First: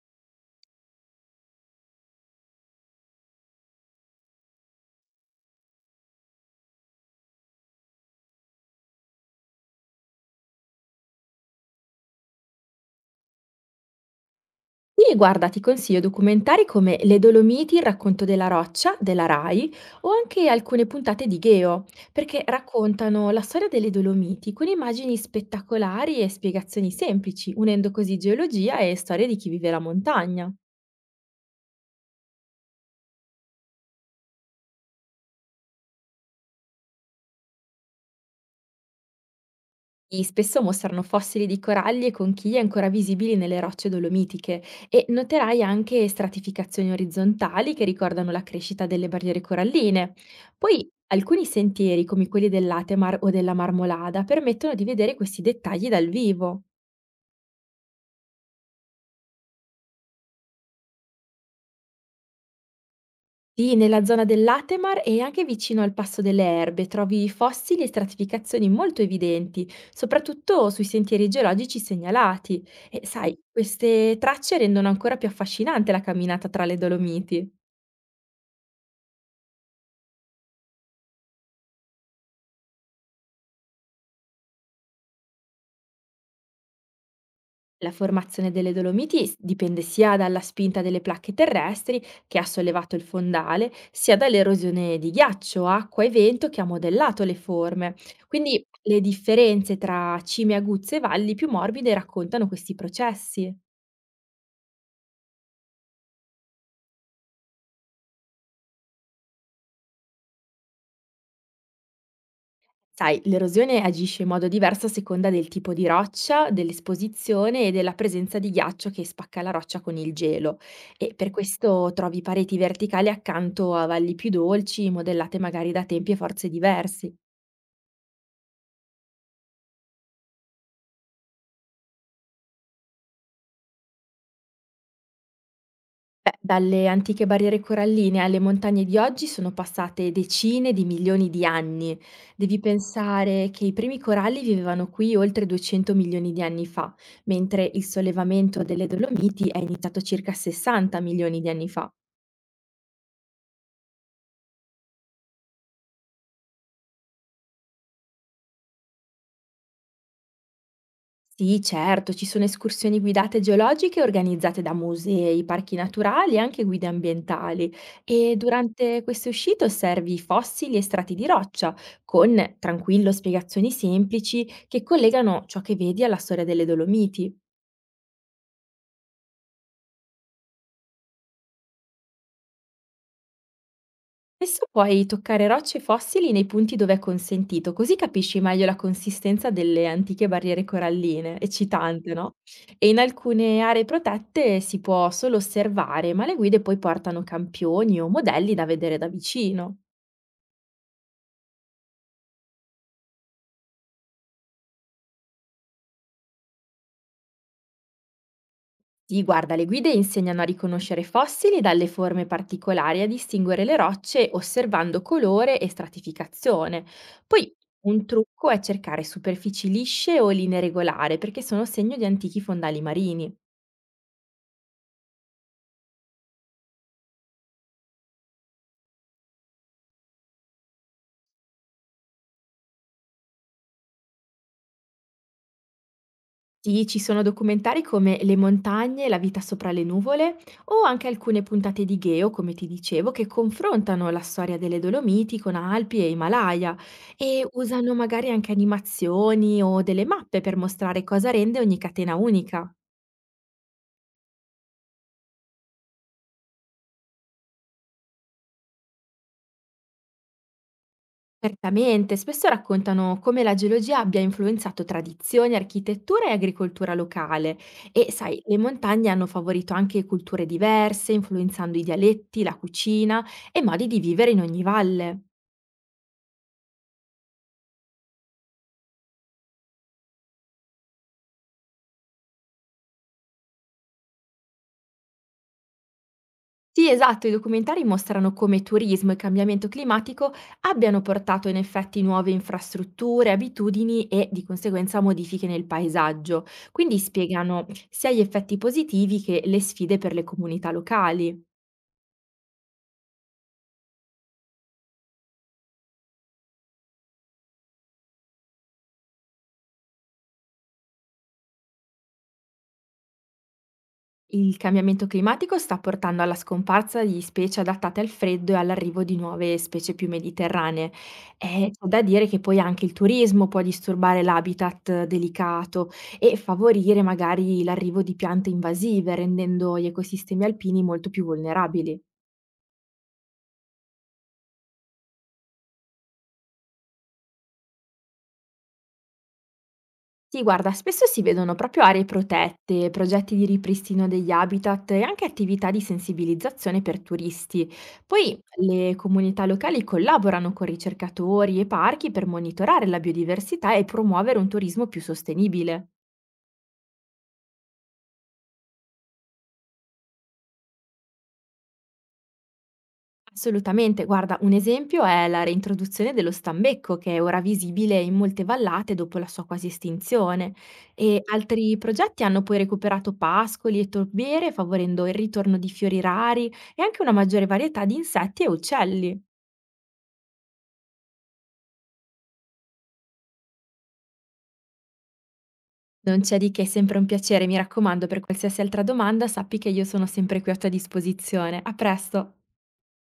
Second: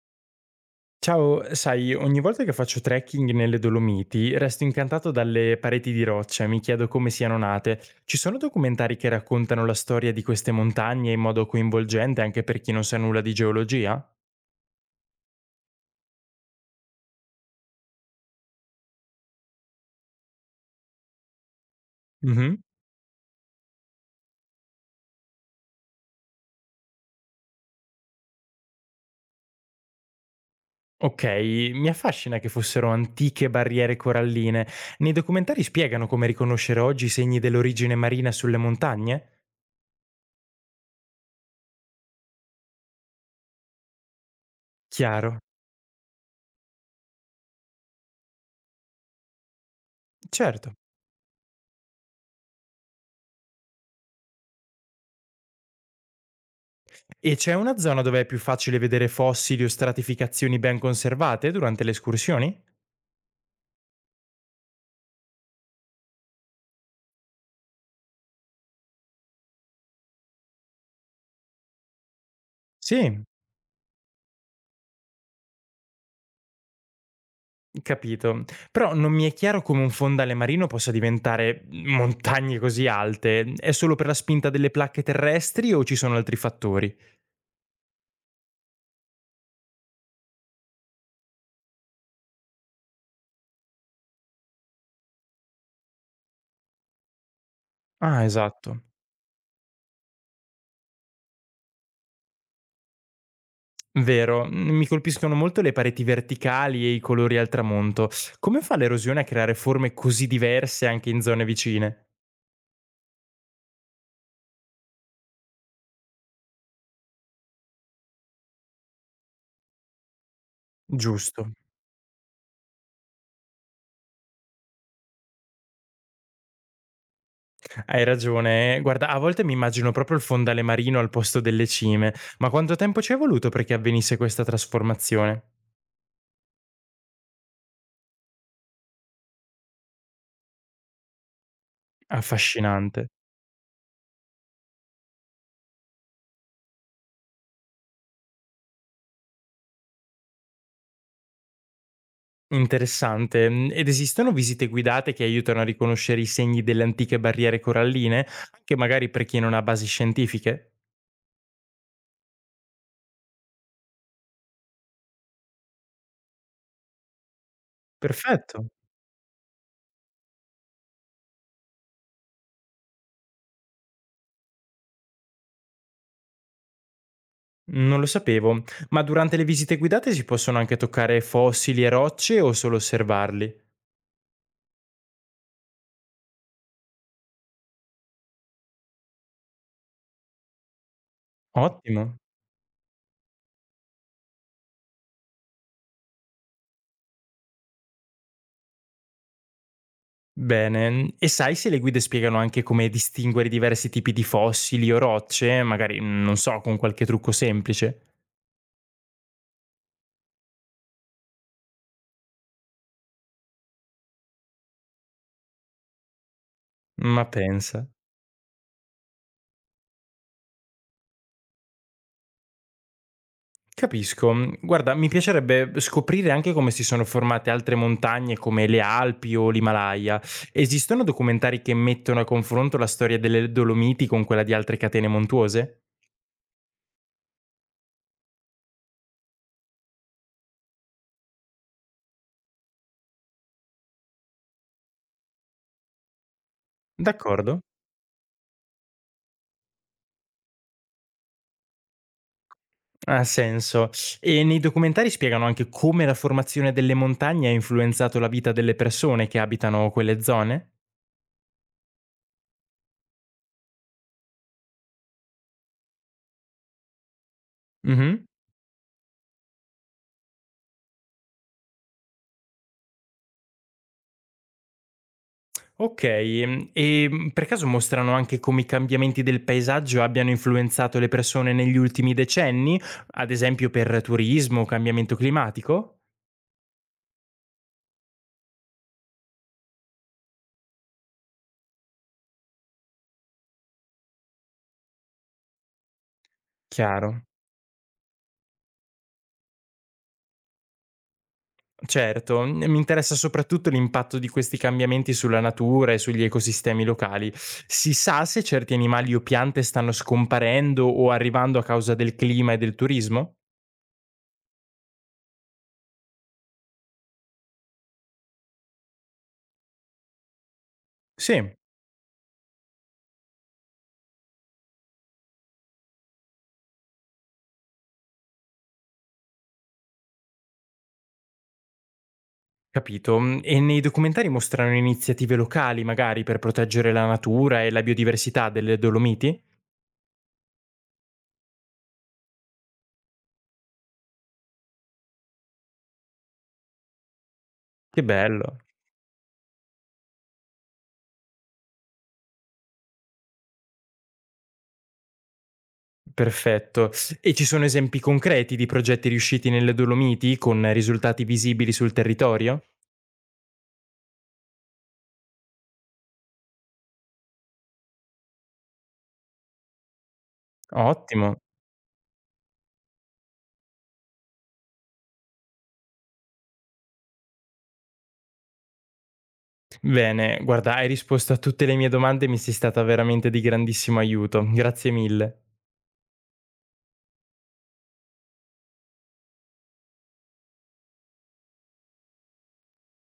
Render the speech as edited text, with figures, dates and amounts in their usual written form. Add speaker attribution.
Speaker 1: Ciao, sai, ogni volta che faccio trekking nelle Dolomiti resto incantato dalle pareti di roccia e mi chiedo come siano nate. Ci sono documentari che raccontano la storia di queste montagne in modo coinvolgente anche per chi non sa nulla di geologia?
Speaker 2: Sì, guarda, ti consiglio documentari come Le Dolomiti, il racconto della roccia, della Rai, o anche alcune puntate di Geo, perché
Speaker 1: Mhm.
Speaker 2: raccontano la storia delle Dolomiti con immagini spettacolari e spiegazioni semplici, unendo così geologia e storia di chi vive la montagna.
Speaker 1: Ok, mi affascina che fossero antiche barriere coralline. Nei documentari spiegano come riconoscere oggi i segni dell'origine marina sulle montagne?
Speaker 2: I spesso mostrano fossili di coralli e conchiglie ancora visibili nelle rocce dolomitiche e
Speaker 1: Chiaro,
Speaker 2: noterai anche stratificazioni orizzontali che ricordano la crescita delle barriere coralline.
Speaker 1: certo.
Speaker 2: Poi alcuni sentieri, come quelli dell'Atemar o della Marmolada, permettono di vedere questi dettagli dal vivo.
Speaker 1: E c'è una zona dove è più facile vedere fossili o stratificazioni ben conservate durante le escursioni?
Speaker 2: Sì, nella zona dell'Atemar e anche vicino al Passo delle Erbe trovi fossili e stratificazioni molto evidenti, soprattutto sui sentieri geologici segnalati. E
Speaker 1: Sì,
Speaker 2: sai, queste tracce rendono ancora più affascinante la camminata tra le Dolomiti.
Speaker 1: capito. Però non mi è chiaro come un fondale marino possa diventare montagne così alte. È solo per la spinta delle placche terrestri o ci sono altri fattori?
Speaker 2: La formazione delle Dolomiti dipende sia dalla spinta delle placche terrestri che ha sollevato il fondale, sia dall'erosione di ghiaccio, acqua e vento che ha modellato le forme.
Speaker 1: Ah,
Speaker 2: Quindi
Speaker 1: esatto.
Speaker 2: le differenze tra cime aguzze e valli più morbide raccontano questi processi.
Speaker 1: Vero, mi colpiscono molto le pareti verticali e i colori al tramonto. Come fa l'erosione a creare forme così diverse anche in zone vicine?
Speaker 2: Sai, l'erosione agisce in modo diverso a seconda del tipo di roccia, dell'esposizione e della presenza di ghiaccio che spacca la roccia con il gelo. E per
Speaker 1: Giusto.
Speaker 2: questo trovi pareti verticali accanto a valli più dolci, modellate magari da tempi e forze diversi.
Speaker 1: Hai ragione. Guarda, a volte mi immagino proprio il fondale marino al posto delle cime, ma quanto tempo ci è voluto perché avvenisse questa trasformazione?
Speaker 2: Beh, dalle antiche barriere coralline alle montagne di oggi sono passate decine di milioni di anni. Devi
Speaker 1: Affascinante.
Speaker 2: pensare che i primi coralli vivevano qui oltre 200 milioni di anni fa, mentre il sollevamento delle Dolomiti è iniziato circa 60 milioni di anni fa.
Speaker 1: Interessante. Mhmm, ed esistono visite guidate che aiutano a riconoscere i segni delle antiche barriere coralline, anche magari per chi non ha basi scientifiche?
Speaker 2: Sì, certo, ci sono escursioni guidate geologiche organizzate da musei, parchi naturali e anche guide ambientali e
Speaker 1: Perfetto,
Speaker 2: durante queste uscite osservi fossili e strati di roccia con, tranquillo, spiegazioni semplici che collegano ciò che vedi alla storia delle Dolomiti.
Speaker 1: non lo sapevo. Ma durante le visite guidate si possono anche toccare fossili e rocce o solo osservarli?
Speaker 2: Spesso puoi toccare rocce fossili nei punti dove è consentito, così capisci meglio la consistenza delle antiche barriere coralline,
Speaker 1: Ottimo.
Speaker 2: eccitante, no? E in alcune aree protette si può solo osservare, ma le guide poi portano campioni o modelli da vedere da vicino.
Speaker 1: Bene. E sai se le guide spiegano anche come distinguere diversi tipi di fossili o rocce, magari, non so, con qualche trucco semplice?
Speaker 2: Sì, guarda, le guide insegnano a riconoscere fossili dalle forme particolari e a distinguere le rocce osservando colore e stratificazione.
Speaker 1: Ma
Speaker 2: Poi
Speaker 1: pensa.
Speaker 2: un trucco è cercare superfici lisce o linee regolari perché sono segno di antichi fondali marini.
Speaker 1: Capisco. Mhmm, guarda, mi piacerebbe scoprire anche come si sono formate altre montagne come le Alpi o l'Himalaya. Esistono documentari che mettono a confronto la storia delle Dolomiti con quella di altre catene montuose?
Speaker 2: Sì, ci sono documentari come Le montagne, La vita sopra le nuvole o anche alcune puntate di Geo, come ti dicevo, che confrontano la storia delle Dolomiti con Alpi e Himalaya e
Speaker 1: D'accordo,
Speaker 2: usano magari anche animazioni o delle mappe per mostrare cosa rende ogni catena unica.
Speaker 1: ha senso. E nei documentari spiegano anche come la formazione delle montagne ha influenzato la vita delle persone che abitano quelle zone?
Speaker 2: Certamente, spesso raccontano come la geologia abbia influenzato tradizioni, architettura e agricoltura locale e,
Speaker 1: Mh-mh.
Speaker 2: sai, le montagne hanno favorito anche culture diverse, influenzando i dialetti, la cucina e modi di vivere in ogni valle.
Speaker 1: Okay, mhmm, e, mhmm, per caso mostrano anche come i cambiamenti del paesaggio abbiano influenzato le persone negli ultimi decenni? Ad esempio per turismo o cambiamento climatico?
Speaker 2: Sì, esatto, i documentari mostrano come turismo e cambiamento climatico abbiano portato in effetti nuove infrastrutture, abitudini e di conseguenza modifiche nel paesaggio, quindi
Speaker 1: Chiaro.
Speaker 2: spiegano sia gli effetti positivi che le sfide per le comunità locali.
Speaker 1: Certo, mhmm, mi interessa soprattutto l'impatto di questi cambiamenti sulla natura e sugli ecosistemi locali. Si sa se certi animali o piante stanno scomparendo o arrivando a causa del clima e del turismo?
Speaker 2: Il cambiamento climatico sta portando alla scomparsa di specie adattate al freddo e all'arrivo di nuove specie più mediterranee.
Speaker 1: Sì.
Speaker 2: E c'è da dire che poi anche il turismo può disturbare l'habitat delicato e favorire magari l'arrivo di piante invasive, rendendo gli ecosistemi alpini molto più vulnerabili.
Speaker 1: Capito. Mhmm, e nei documentari mostrano iniziative locali, magari, per proteggere la natura e la biodiversità delle Dolomiti?
Speaker 2: Sì, guarda, spesso si vedono proprio aree protette, progetti di ripristino degli habitat e anche attività di sensibilizzazione per turisti.
Speaker 1: Che
Speaker 2: Poi
Speaker 1: bello,
Speaker 2: le comunità locali collaborano con ricercatori e parchi per monitorare la biodiversità e promuovere un turismo più sostenibile.
Speaker 1: perfetto. E ci sono esempi concreti di progetti riusciti nelle Dolomiti, con risultati visibili sul territorio?
Speaker 2: Assolutamente, guarda, un esempio è la reintroduzione dello stambecco che è ora visibile in molte vallate dopo la sua quasi estinzione e
Speaker 1: Ottimo.
Speaker 2: altri progetti hanno poi recuperato pascoli e torbiere favorendo il ritorno di fiori rari e anche una maggiore varietà di insetti e uccelli.
Speaker 1: Bene, guarda, hai risposto a tutte le mie domande e mi sei stata veramente di grandissimo aiuto. Grazie mille.
Speaker 2: Non c'è di che, è sempre un piacere, mi raccomando, per qualsiasi altra domanda sappi che io sono sempre qui a tua disposizione. A presto!